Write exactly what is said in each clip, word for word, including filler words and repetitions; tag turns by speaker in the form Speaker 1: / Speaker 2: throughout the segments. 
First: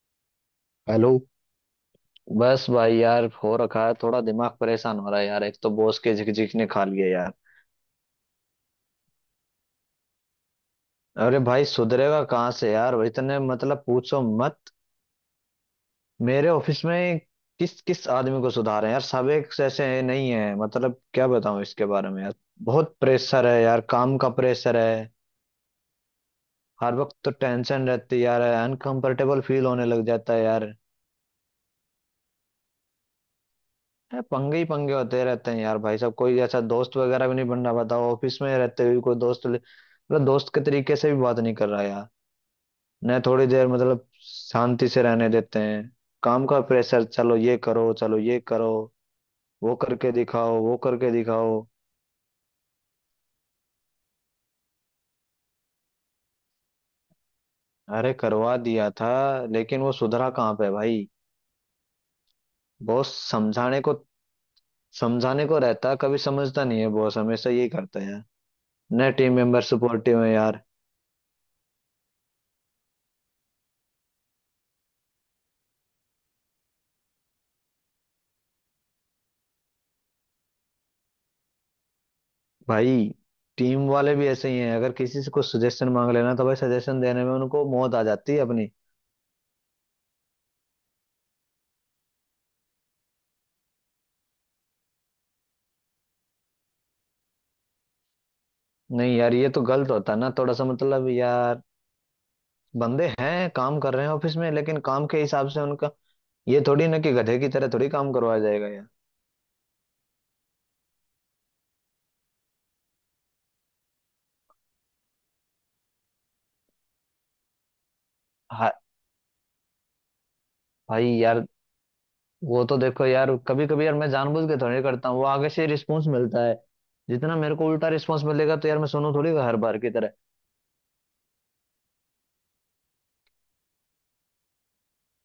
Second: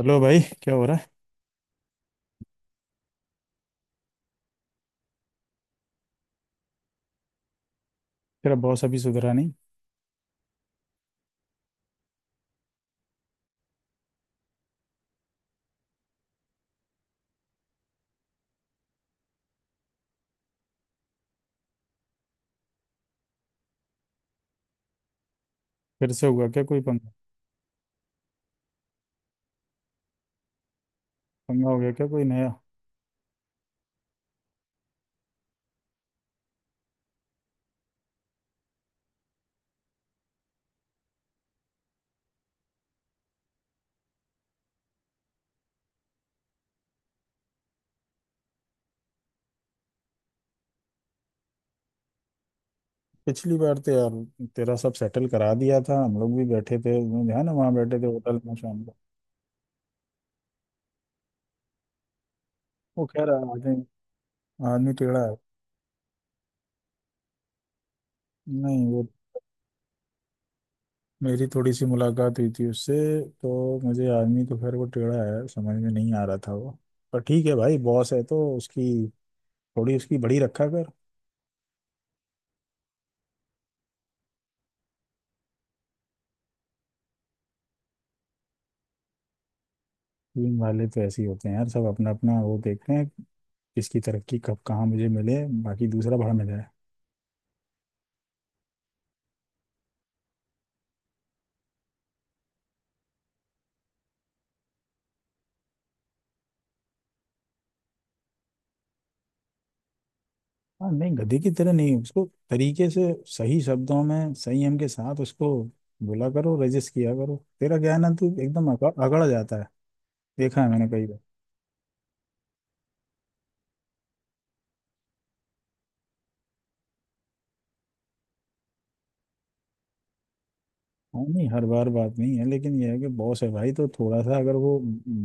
Speaker 1: Hello भाई, क्या हो रहा है।
Speaker 2: हेलो। बस भाई यार हो रखा है, थोड़ा दिमाग परेशान हो रहा है यार। एक तो बॉस के झिकझिक ने खा लिया यार।
Speaker 1: तेरा बॉस अभी सुधरा नहीं।
Speaker 2: अरे भाई सुधरेगा कहाँ से यार, वो इतने मतलब पूछो मत। मेरे ऑफिस में किस किस आदमी को सुधार है यार, सब एक जैसे नहीं है, मतलब क्या बताऊं इसके बारे में यार। बहुत प्रेशर है यार, काम का प्रेशर है।
Speaker 1: फिर से हुआ क्या, कोई
Speaker 2: हर
Speaker 1: पंगा।
Speaker 2: वक्त तो टेंशन रहती है यार, अनकंफर्टेबल फील होने लग जाता है यार।
Speaker 1: पंगा हो गया क्या कोई नया।
Speaker 2: है पंगे ही पंगे होते रहते हैं यार। भाई साहब कोई ऐसा दोस्त वगैरह भी नहीं बन रहा, बताओ ऑफिस में रहते हुए कोई दोस्त ले- मतलब दोस्त के तरीके से भी बात नहीं कर रहा यार। न थोड़ी देर मतलब शांति से रहने देते हैं। काम का प्रेशर, चलो ये करो, चलो ये करो, वो करके दिखाओ, वो करके दिखाओ।
Speaker 1: पिछली बार तो यार तेरा सब सेटल करा दिया था, हम लोग भी बैठे थे। ध्यान है ना, वहाँ बैठे थे
Speaker 2: अरे
Speaker 1: होटल में
Speaker 2: करवा
Speaker 1: शाम
Speaker 2: दिया
Speaker 1: को।
Speaker 2: था लेकिन वो सुधरा कहाँ पे भाई।
Speaker 1: वो
Speaker 2: बॉस
Speaker 1: कह रहा है, आदमी।
Speaker 2: समझाने को,
Speaker 1: आदमी टेढ़ा है।
Speaker 2: समझाने को रहता, कभी समझता नहीं है। बॉस हमेशा यही करता है यार।
Speaker 1: नहीं वो,
Speaker 2: न टीम मेंबर सपोर्टिव है यार।
Speaker 1: मेरी थोड़ी सी मुलाकात हुई थी उससे। तो मुझे आदमी तो खैर वो टेढ़ा है, समझ में नहीं आ रहा था वो। पर ठीक है भाई, बॉस है तो उसकी थोड़ी उसकी बड़ी रखा कर।
Speaker 2: भाई टीम वाले भी ऐसे ही हैं, अगर किसी से कुछ सजेशन मांग लेना तो भाई सजेशन देने में उनको मौत आ जाती है अपनी।
Speaker 1: टीम वाले तो ऐसे ही होते हैं यार, सब अपना अपना वो देखते हैं। किसकी तरक्की कब कहाँ मुझे मिले, बाकी दूसरा बड़ा मिल जाए।
Speaker 2: नहीं यार ये तो गलत होता है ना थोड़ा सा, मतलब यार बंदे हैं, काम कर रहे हैं ऑफिस में, लेकिन काम के हिसाब से उनका ये थोड़ी ना कि गधे की तरह थोड़ी काम करवाया जाएगा यार।
Speaker 1: हाँ नहीं गधे की तरह नहीं, उसको तरीके से सही शब्दों में संयम के साथ उसको बोला करो, रजिस्ट किया करो। तेरा क्या है ना, तू एकदम
Speaker 2: हा-
Speaker 1: अग- अगड़ जाता है। देखा है मैंने कई
Speaker 2: भाई
Speaker 1: बार।
Speaker 2: यार, वो तो देखो यार, कभी कभी यार मैं जानबूझ के थोड़ी करता हूँ, वो आगे से रिस्पॉन्स मिलता है। जितना मेरे को उल्टा रिस्पॉन्स मिलेगा तो यार मैं सुनू थोड़ी हर बार की तरह।
Speaker 1: हाँ नहीं हर बार बात नहीं है, लेकिन यह है कि बॉस है भाई, तो थोड़ा सा अगर वो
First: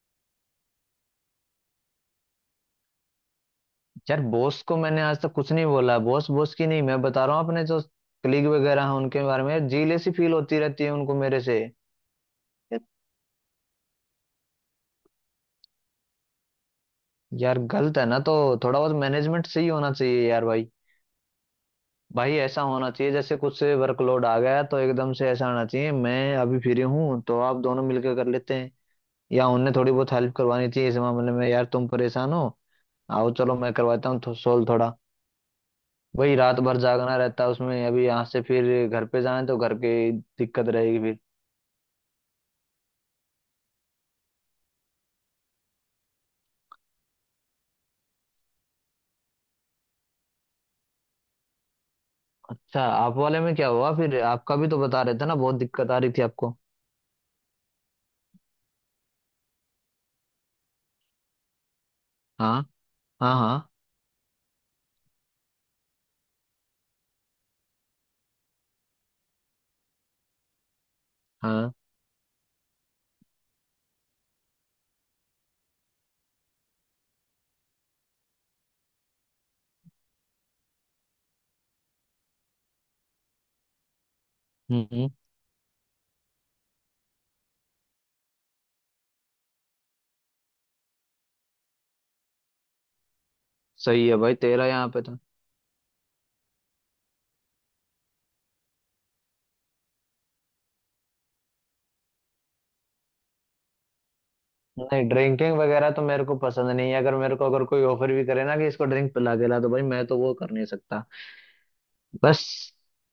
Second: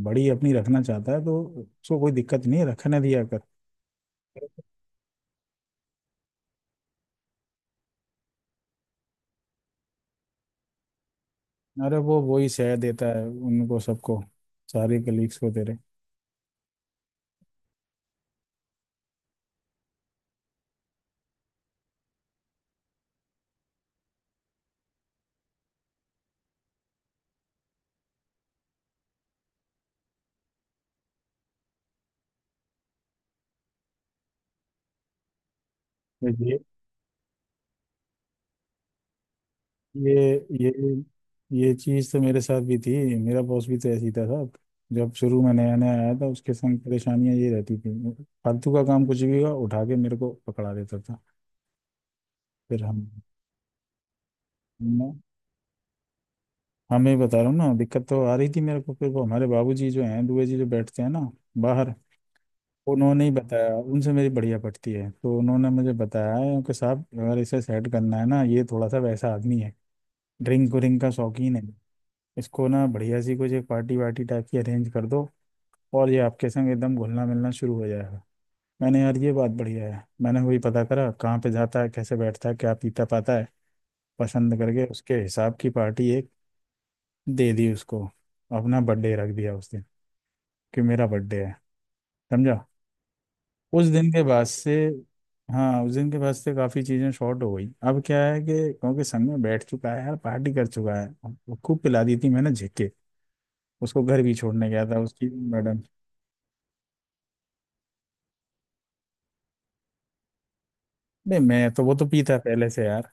Speaker 1: बड़ी अपनी रखना चाहता है तो उसको कोई दिक्कत नहीं है, रखने दिया कर।
Speaker 2: यार बॉस को मैंने आज तक कुछ नहीं बोला, बॉस बॉस की नहीं, मैं बता रहा हूँ अपने जो कलीग वगैरह हैं उनके बारे में यार, जीलेसी फील होती रहती है उनको मेरे से।
Speaker 1: अरे वो वही सह
Speaker 2: यार,
Speaker 1: देता है उनको सबको, सारे कलीग्स को तेरे।
Speaker 2: यार गलत है ना तो, थोड़ा बहुत मैनेजमेंट सही होना चाहिए यार भाई। भाई ऐसा होना चाहिए, जैसे कुछ से वर्कलोड आ गया तो एकदम से ऐसा होना चाहिए मैं अभी फ्री हूँ तो आप दोनों मिलकर कर लेते हैं, या उन्हें थोड़ी बहुत हेल्प करवानी चाहिए इस मामले में यार, तुम परेशान हो आओ चलो मैं करवाता हूँ थो, सोल्व थोड़ा। वही
Speaker 1: ये
Speaker 2: रात भर जागना रहता है उसमें, अभी यहाँ से फिर घर पे जाए तो घर
Speaker 1: ये
Speaker 2: की दिक्कत
Speaker 1: ये
Speaker 2: रहेगी फिर।
Speaker 1: ये चीज़ तो मेरे साथ भी थी, मेरा बॉस भी तो ऐसी था साहब। जब शुरू में नया नया आया था उसके संग परेशानियां ये रहती थी। फालतू का काम कुछ भी हुआ उठा के मेरे को पकड़ा देता था।
Speaker 2: अच्छा
Speaker 1: फिर हम
Speaker 2: आप वाले में क्या हुआ फिर, आपका भी तो बता
Speaker 1: मैं-
Speaker 2: रहे थे ना, बहुत दिक्कत आ रही थी आपको।
Speaker 1: हाँ, मैं बता रहा हूँ ना, दिक्कत तो आ रही थी मेरे को, फिर वो हमारे बाबूजी जो हैं, दुबे जी जो बैठते हैं ना बाहर,
Speaker 2: हाँ।
Speaker 1: उन्होंने ही
Speaker 2: हाँ। हाँ
Speaker 1: बताया। उनसे मेरी बढ़िया पटती है तो उन्होंने मुझे बताया है कि साहब, अगर इसे सेट करना है ना, ये थोड़ा सा वैसा आदमी है, ड्रिंक व्रिंक का शौकीन है।
Speaker 2: हाँ
Speaker 1: इसको ना बढ़िया सी कुछ एक पार्टी वार्टी टाइप की अरेंज कर दो, और ये आपके संग एकदम घुलना मिलना शुरू हो जाएगा। मैंने यार ये बात बढ़िया है, मैंने वही पता करा कहाँ पे जाता है, कैसे बैठता है, क्या पीता पाता है। पसंद करके
Speaker 2: हम्म हम्म,
Speaker 1: उसके हिसाब की पार्टी एक दे दी उसको, अपना बर्थडे रख दिया उस दिन कि मेरा बर्थडे है, समझा। उस
Speaker 2: सही
Speaker 1: दिन
Speaker 2: है
Speaker 1: के
Speaker 2: भाई
Speaker 1: बाद
Speaker 2: तेरा
Speaker 1: से,
Speaker 2: यहाँ पे तो।
Speaker 1: हाँ उस दिन के बाद से काफ़ी चीज़ें शॉर्ट हो गई। अब क्या है कि क्योंकि संग में बैठ चुका है यार, पार्टी कर चुका है। वो खूब पिला दी थी मैंने झिक के, उसको घर भी छोड़ने गया था
Speaker 2: नहीं
Speaker 1: उसकी
Speaker 2: ड्रिंकिंग
Speaker 1: मैडम।
Speaker 2: वगैरह तो मेरे को पसंद नहीं है, अगर मेरे को अगर कोई ऑफर भी करे ना कि इसको ड्रिंक पिला के ला तो भाई मैं तो वो कर नहीं सकता।
Speaker 1: नहीं मैं तो वो तो पीता पहले
Speaker 2: बस
Speaker 1: से यार,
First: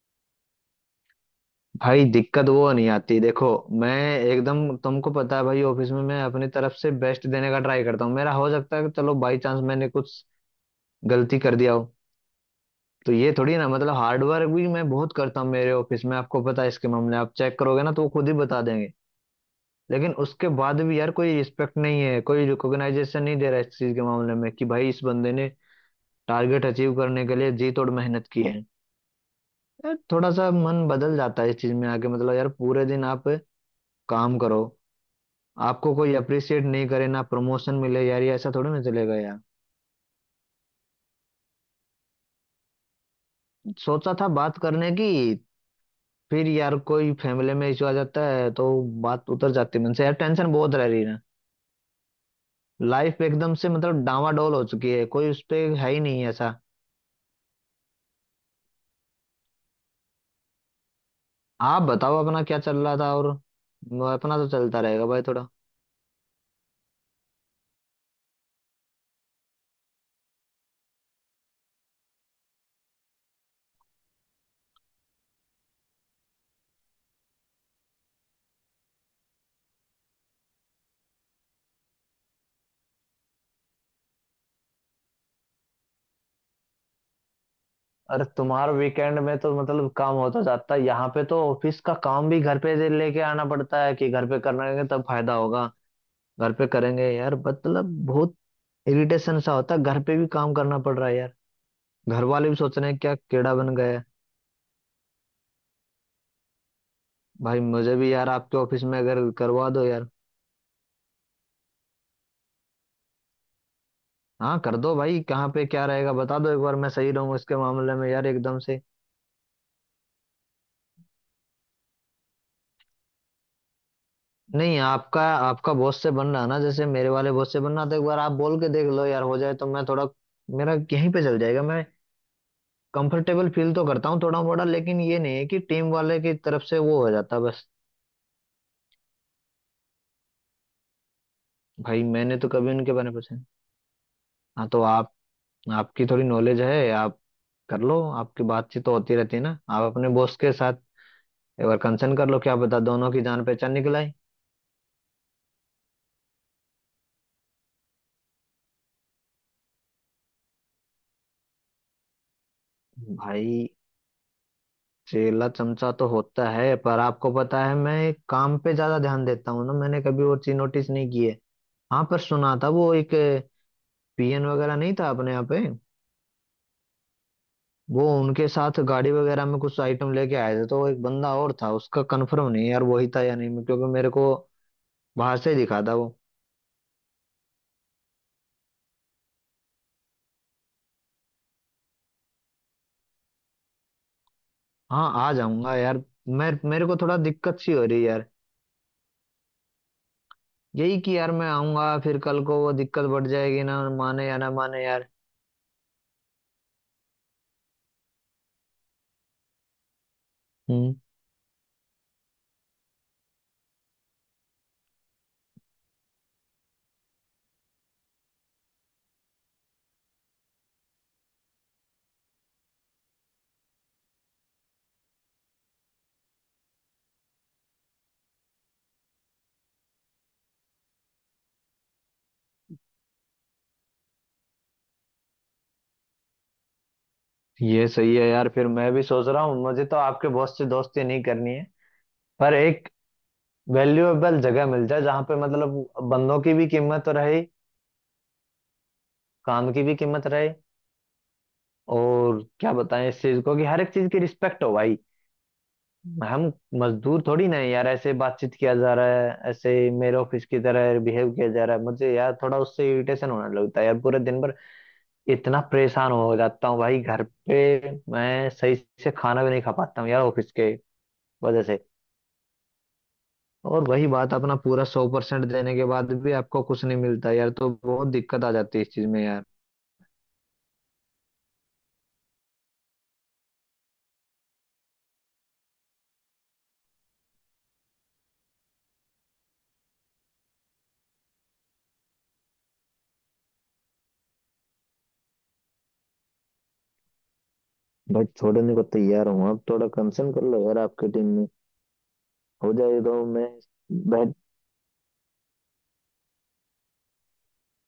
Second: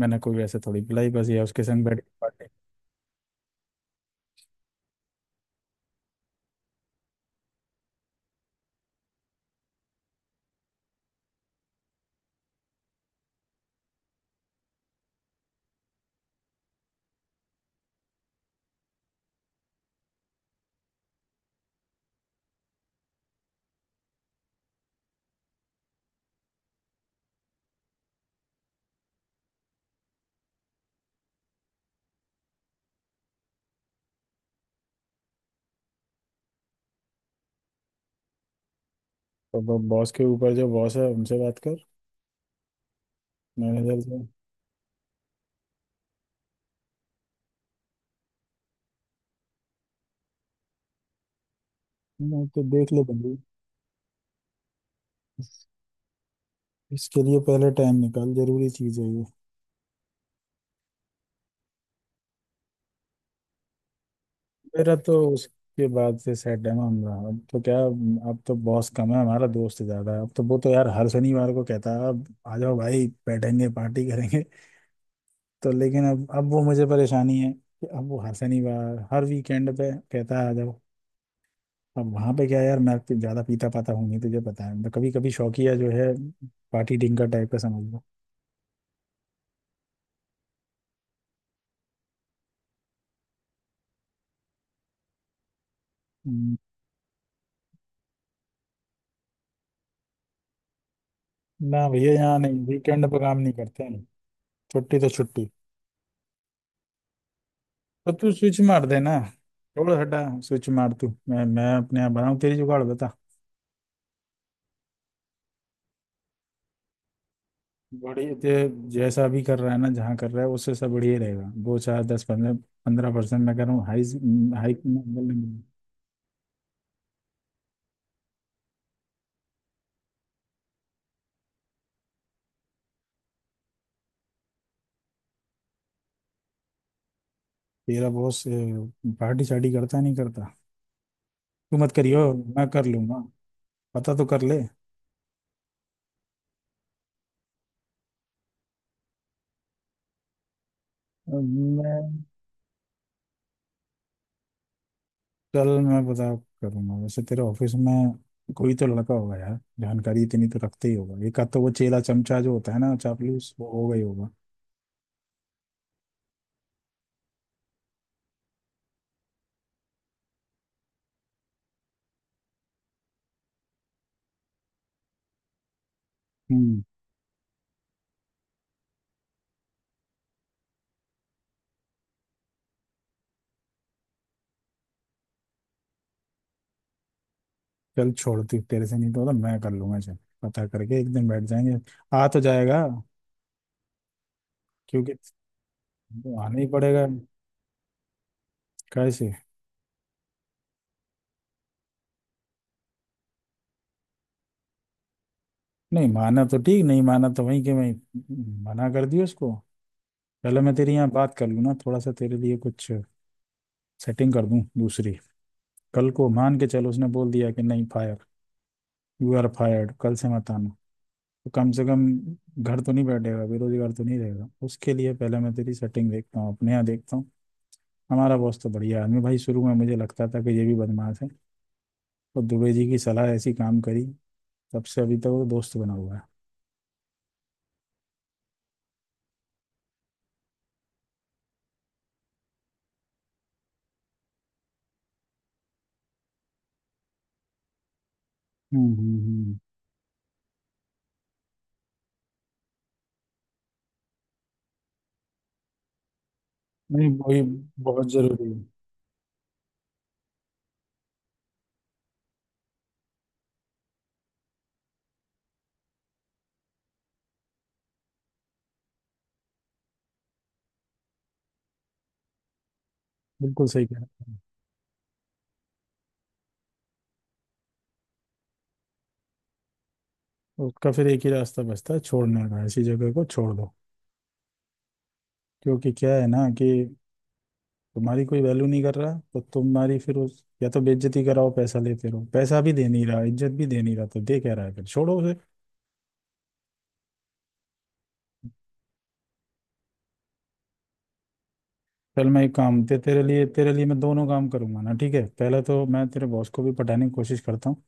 Speaker 1: मैंने कोई वैसे थोड़ी पिलाई, बस ये उसके संग बैठ
Speaker 2: भाई
Speaker 1: के पार्टी।
Speaker 2: दिक्कत वो नहीं आती देखो, मैं एकदम तुमको पता है भाई, ऑफिस में मैं अपनी तरफ से बेस्ट देने का ट्राई करता हूँ, मेरा हो सकता है कि चलो बाई चांस मैंने कुछ गलती कर दिया हो, तो ये थोड़ी ना, मतलब हार्ड वर्क भी मैं बहुत करता हूँ मेरे ऑफिस में, आपको पता है इसके मामले आप चेक करोगे ना तो वो खुद ही बता देंगे। लेकिन उसके बाद भी यार कोई रिस्पेक्ट नहीं है, कोई रिकॉग्नाइजेशन नहीं दे रहा है इस चीज के मामले में, कि भाई इस बंदे ने टारगेट अचीव करने के लिए जी तोड़ मेहनत की है। यार थोड़ा सा मन बदल जाता है इस चीज में आके, मतलब यार पूरे दिन आप काम करो, आपको कोई अप्रिशिएट नहीं करे, ना प्रमोशन मिले, यार ये ऐसा थोड़ी ना चलेगा यार।
Speaker 1: तो वो बॉस के ऊपर जो बॉस है उनसे बात कर, मैनेजर
Speaker 2: सोचा
Speaker 1: से।
Speaker 2: था बात करने की, फिर यार कोई फैमिली में इशू आ जाता है तो बात उतर जाती है मन से यार, टेंशन बहुत रह रही है।
Speaker 1: मैं तो देख ले
Speaker 2: लाइफ
Speaker 1: बंदी।
Speaker 2: एकदम से मतलब डामाडोल हो चुकी है, कोई उस पे
Speaker 1: इस-
Speaker 2: है ही नहीं ऐसा।
Speaker 1: इसके लिए पहले टाइम निकाल, जरूरी चीज है ये।
Speaker 2: आप बताओ अपना क्या चल रहा था और। म- अपना तो चलता
Speaker 1: मेरा
Speaker 2: रहेगा
Speaker 1: तो
Speaker 2: भाई थोड़ा।
Speaker 1: उसके बाद से सेट है मामला, अब तो क्या। अब तो बॉस कम है, हमारा दोस्त ज्यादा है। अब तो वो तो यार हर शनिवार को कहता है, अब आ जाओ भाई, बैठेंगे, पार्टी करेंगे। तो लेकिन अब अब वो मुझे परेशानी है कि अब वो हर शनिवार हर वीकेंड पे कहता है आ जाओ। अब वहां पे क्या यार, मैं पी- ज्यादा पीता पाता हूँ नहीं, तुझे पता है मैं कभी कभी शौकिया जो है, पार्टी डिंकर टाइप का समझ लो।
Speaker 2: अरे तुम्हारा वीकेंड में तो मतलब काम होता जाता है, यहाँ पे तो ऑफिस का काम भी घर पे लेके आना पड़ता है कि घर पे करेंगे तब फायदा होगा। घर
Speaker 1: हम्म।
Speaker 2: पे करेंगे यार, मतलब बहुत इरिटेशन सा होता है, घर पे भी काम करना पड़ रहा है यार,
Speaker 1: ना भैया,
Speaker 2: घर
Speaker 1: यहाँ
Speaker 2: वाले भी
Speaker 1: नहीं,
Speaker 2: सोच रहे हैं
Speaker 1: वीकेंड
Speaker 2: क्या
Speaker 1: पे काम नहीं
Speaker 2: कीड़ा बन।
Speaker 1: करते हैं। छुट्टी तो छुट्टी।
Speaker 2: भाई मुझे
Speaker 1: तो
Speaker 2: भी यार
Speaker 1: तू
Speaker 2: आपके
Speaker 1: स्विच
Speaker 2: ऑफिस
Speaker 1: मार
Speaker 2: में
Speaker 1: दे ना,
Speaker 2: अगर करवा दो
Speaker 1: छोड़
Speaker 2: यार।
Speaker 1: हटा स्विच मार तू, मैं मैं अपने यहाँ बनाऊँ तेरी जुगाड़ बता।
Speaker 2: हाँ कर दो भाई, कहाँ पे क्या रहेगा बता दो एक बार, मैं सही रहूँ इसके मामले में यार
Speaker 1: बढ़िया
Speaker 2: एकदम से।
Speaker 1: ते- जैसा भी कर रहा है ना जहाँ कर रहा है उससे सब बढ़िया रहेगा। दो चार दस पंद्रह पंद्रह परसेंट मैं कर रहा हूँ हाई। हाई,
Speaker 2: नहीं आपका, आपका बॉस से बन रहा है ना, जैसे मेरे वाले बॉस से बन रहा था, एक बार आप बोल के देख लो यार, हो जाए तो मैं थोड़ा, मेरा यहीं पे चल जाएगा। मैं कंफर्टेबल फील तो करता हूँ थोड़ा मोड़ा, लेकिन ये नहीं है कि टीम वाले की तरफ से वो हो जाता बस।
Speaker 1: तेरा बॉस पार्टी शार्टी करता नहीं करता, तू मत
Speaker 2: भाई
Speaker 1: करियो,
Speaker 2: मैंने तो
Speaker 1: मैं
Speaker 2: कभी
Speaker 1: कर
Speaker 2: उनके बारे में
Speaker 1: लूंगा।
Speaker 2: पूछा नहीं।
Speaker 1: पता तो कर ले।
Speaker 2: हाँ तो आप, आपकी थोड़ी नॉलेज है आप कर लो, आपकी बातचीत तो होती रहती है ना आप अपने बॉस के साथ,
Speaker 1: अब
Speaker 2: एक बार कंसर्न
Speaker 1: मैं
Speaker 2: कर लो, क्या पता दोनों की जान पहचान निकल आई।
Speaker 1: चल, मैं पता करूंगा वैसे तेरे ऑफिस में कोई तो लड़का होगा यार, जानकारी इतनी तो रखते ही होगा। एक आध तो वो चेला चमचा जो होता है ना चापलूस,
Speaker 2: भाई
Speaker 1: वो होगा ही होगा।
Speaker 2: चेला चमचा तो होता है, पर आपको पता है मैं काम पे ज्यादा ध्यान देता हूँ ना, मैंने कभी और चीज नोटिस नहीं की है। हाँ पर सुना था वो एक पीएन वगैरह नहीं था अपने यहाँ पे,
Speaker 1: हम्म।
Speaker 2: वो उनके साथ गाड़ी वगैरह में कुछ आइटम लेके आए थे, तो वो एक बंदा और था, उसका कंफर्म नहीं है यार वही था या नहीं, क्योंकि मेरे को बाहर से ही दिखा था वो।
Speaker 1: चल छोड़, तू तेरे से नहीं तो होता, मैं कर लूंगा। चल, पता करके एक दिन बैठ जाएंगे, आ तो जाएगा
Speaker 2: हाँ
Speaker 1: क्योंकि
Speaker 2: आ जाऊंगा यार, मैं
Speaker 1: आना ही
Speaker 2: मेरे को
Speaker 1: पड़ेगा।
Speaker 2: थोड़ा दिक्कत सी हो रही है यार।
Speaker 1: कैसे?
Speaker 2: यही कि यार मैं आऊंगा फिर कल को वो दिक्कत बढ़ जाएगी ना, माने या ना माने यार।
Speaker 1: नहीं माना तो ठीक, नहीं माना तो वहीं के वहीं मना कर दियो उसको। पहले मैं तेरे
Speaker 2: हम्म।
Speaker 1: यहाँ बात कर लूँ ना थोड़ा सा, तेरे लिए कुछ सेटिंग कर दूं दूसरी। कल को मान के चल उसने बोल दिया कि नहीं फायर, यू आर फायर्ड, कल से मत आना, तो कम से कम घर तो नहीं बैठेगा, बेरोजगार तो नहीं रहेगा। उसके लिए पहले मैं तेरी सेटिंग देखता हूँ अपने यहाँ देखता हूँ। हमारा बॉस तो बढ़िया आदमी भाई, शुरू में मुझे लगता था कि ये भी बदमाश है। तो दुबे जी की सलाह ऐसी काम करी, तब से अभी तक वो दोस्त बना हुआ है।
Speaker 2: ये सही है यार, फिर मैं भी सोच रहा हूँ मुझे तो आपके बॉस से दोस्ती नहीं करनी है, पर एक वैल्यूएबल जगह मिल जाए जहाँ पे मतलब बंदों की भी कीमत रहे।
Speaker 1: हम्म हम्म हम्म।
Speaker 2: काम की भी कीमत रहे, और क्या बताएं इस चीज को, कि हर एक चीज की रिस्पेक्ट हो भाई। हम
Speaker 1: नहीं,
Speaker 2: मजदूर
Speaker 1: वही
Speaker 2: थोड़ी ना है यार,
Speaker 1: बहुत
Speaker 2: ऐसे
Speaker 1: जरूरी
Speaker 2: बातचीत
Speaker 1: है।
Speaker 2: किया जा रहा है, ऐसे मेरे ऑफिस की तरह बिहेव किया जा रहा है मुझे यार, थोड़ा उससे इरिटेशन होने लगता है यार पूरे दिन भर, इतना परेशान हो जाता हूँ भाई, घर पे मैं सही से खाना भी नहीं खा पाता हूँ यार ऑफिस के वजह से।
Speaker 1: बिल्कुल सही
Speaker 2: और
Speaker 1: कह
Speaker 2: वही
Speaker 1: रहा
Speaker 2: बात,
Speaker 1: है।
Speaker 2: अपना पूरा सौ परसेंट देने के बाद भी आपको कुछ नहीं मिलता यार, तो बहुत दिक्कत आ जाती है इस चीज में यार।
Speaker 1: उसका फिर एक ही रास्ता बचता है छोड़ने का, ऐसी जगह को छोड़ दो। क्योंकि क्या है ना कि तुम्हारी कोई वैल्यू नहीं कर रहा, तो तुम्हारी फिर उस या तो बेइज्जती कराओ पैसा लेते रहो, पैसा भी दे नहीं रहा, इज्जत भी दे नहीं रहा, तो दे क्या रहा है, फिर छोड़ो उसे।
Speaker 2: बट छोड़ने को तैयार हूँ, आप थोड़ा कंसर्न कर लो यार आपकी टीम में,
Speaker 1: चल मैं एक
Speaker 2: हो
Speaker 1: काम ते,
Speaker 2: जाए
Speaker 1: तेरे
Speaker 2: तो
Speaker 1: लिए
Speaker 2: मैं
Speaker 1: तेरे लिए मैं दोनों
Speaker 2: बैठ।
Speaker 1: काम करूंगा ना, ठीक है। पहले तो मैं तेरे बॉस को भी पटाने की कोशिश करता हूँ,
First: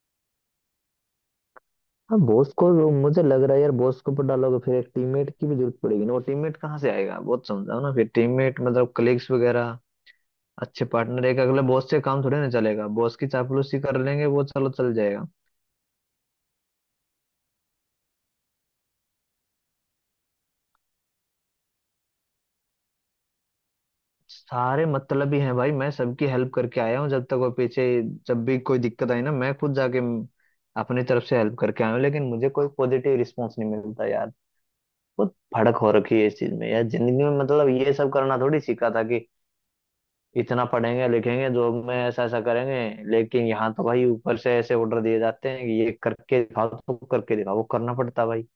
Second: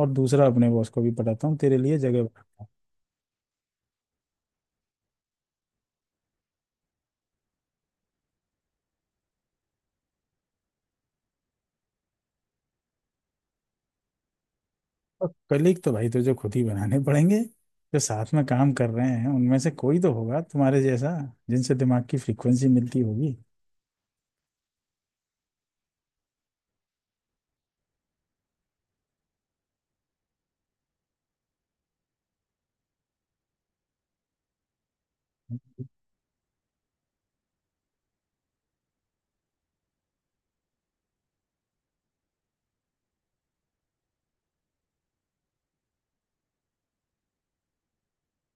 Speaker 1: और दूसरा अपने बॉस को भी पटाता हूँ, तेरे लिए
Speaker 2: हाँ
Speaker 1: जगह
Speaker 2: बॉस
Speaker 1: बनाता
Speaker 2: को,
Speaker 1: हूँ।
Speaker 2: मुझे लग रहा है यार बॉस के ऊपर डालोगे फिर एक टीममेट की भी जरूरत पड़ेगी ना, वो टीममेट कहाँ से आएगा, बहुत समझाओ ना फिर, टीममेट मतलब कलीग्स वगैरह अच्छे पार्टनर, एक अगले बॉस से काम थोड़े ना चलेगा, बॉस की चापलूसी कर लेंगे वो चलो चल जाएगा।
Speaker 1: और कलीग तो भाई तुझे खुद ही बनाने पड़ेंगे, जो साथ में काम कर रहे हैं उनमें से कोई तो होगा तुम्हारे जैसा, जिनसे दिमाग की फ्रीक्वेंसी मिलती होगी।
Speaker 2: सारे मतलब ही हैं भाई, मैं सबकी हेल्प करके आया हूँ, जब तक वो पीछे, जब भी कोई दिक्कत आई ना मैं खुद जाके म- अपनी तरफ से हेल्प करके आया हूँ, लेकिन मुझे कोई पॉजिटिव रिस्पॉन्स नहीं मिलता यार। बहुत भड़क हो रखी है इस चीज में यार, जिंदगी में मतलब ये सब करना थोड़ी सीखा था कि इतना पढ़ेंगे लिखेंगे जॉब में ऐसा ऐसा करेंगे, लेकिन यहाँ तो भाई ऊपर से ऐसे ऑर्डर दिए जाते हैं कि ये करके दिखाओ तो करके दिखाओ, वो करना पड़ता भाई।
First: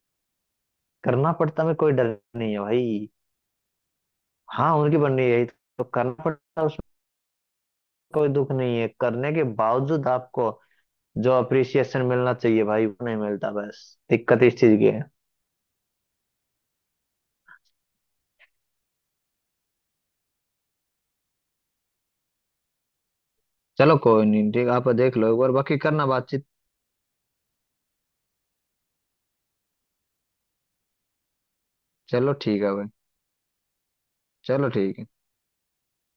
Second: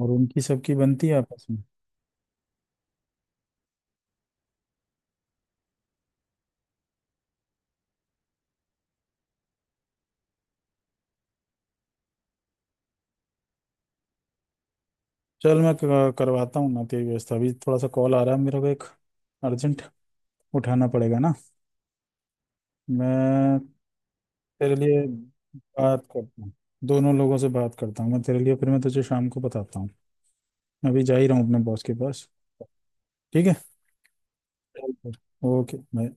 Speaker 1: और उनकी सबकी बनती है
Speaker 2: करना
Speaker 1: आपस में।
Speaker 2: पड़ता में कोई डर नहीं है भाई। हाँ उनकी बन रही है यही, तो करना पड़ता, कोई दुख नहीं है। करने के बावजूद आपको जो अप्रिसिएशन मिलना चाहिए भाई वो नहीं मिलता, बस दिक्कत इस चीज की है।
Speaker 1: चल, मैं क- करवाता हूँ ना तेरी व्यवस्था, अभी थोड़ा सा कॉल आ रहा है मेरे को एक अर्जेंट, उठाना पड़ेगा ना। मैं
Speaker 2: चलो कोई नहीं, ठीक
Speaker 1: तेरे
Speaker 2: आप
Speaker 1: लिए
Speaker 2: देख लो एक बार, बाकी
Speaker 1: बात
Speaker 2: करना
Speaker 1: करता
Speaker 2: बातचीत।
Speaker 1: हूँ, दोनों लोगों से बात करता हूँ मैं तेरे लिए, फिर मैं तुझे शाम को बताता हूँ। मैं अभी जा ही रहा हूँ अपने बॉस के पास।
Speaker 2: चलो ठीक है भाई।
Speaker 1: ठीक है।
Speaker 2: चलो
Speaker 1: चल
Speaker 2: ठीक
Speaker 1: फिर।
Speaker 2: है।
Speaker 1: Okay bye.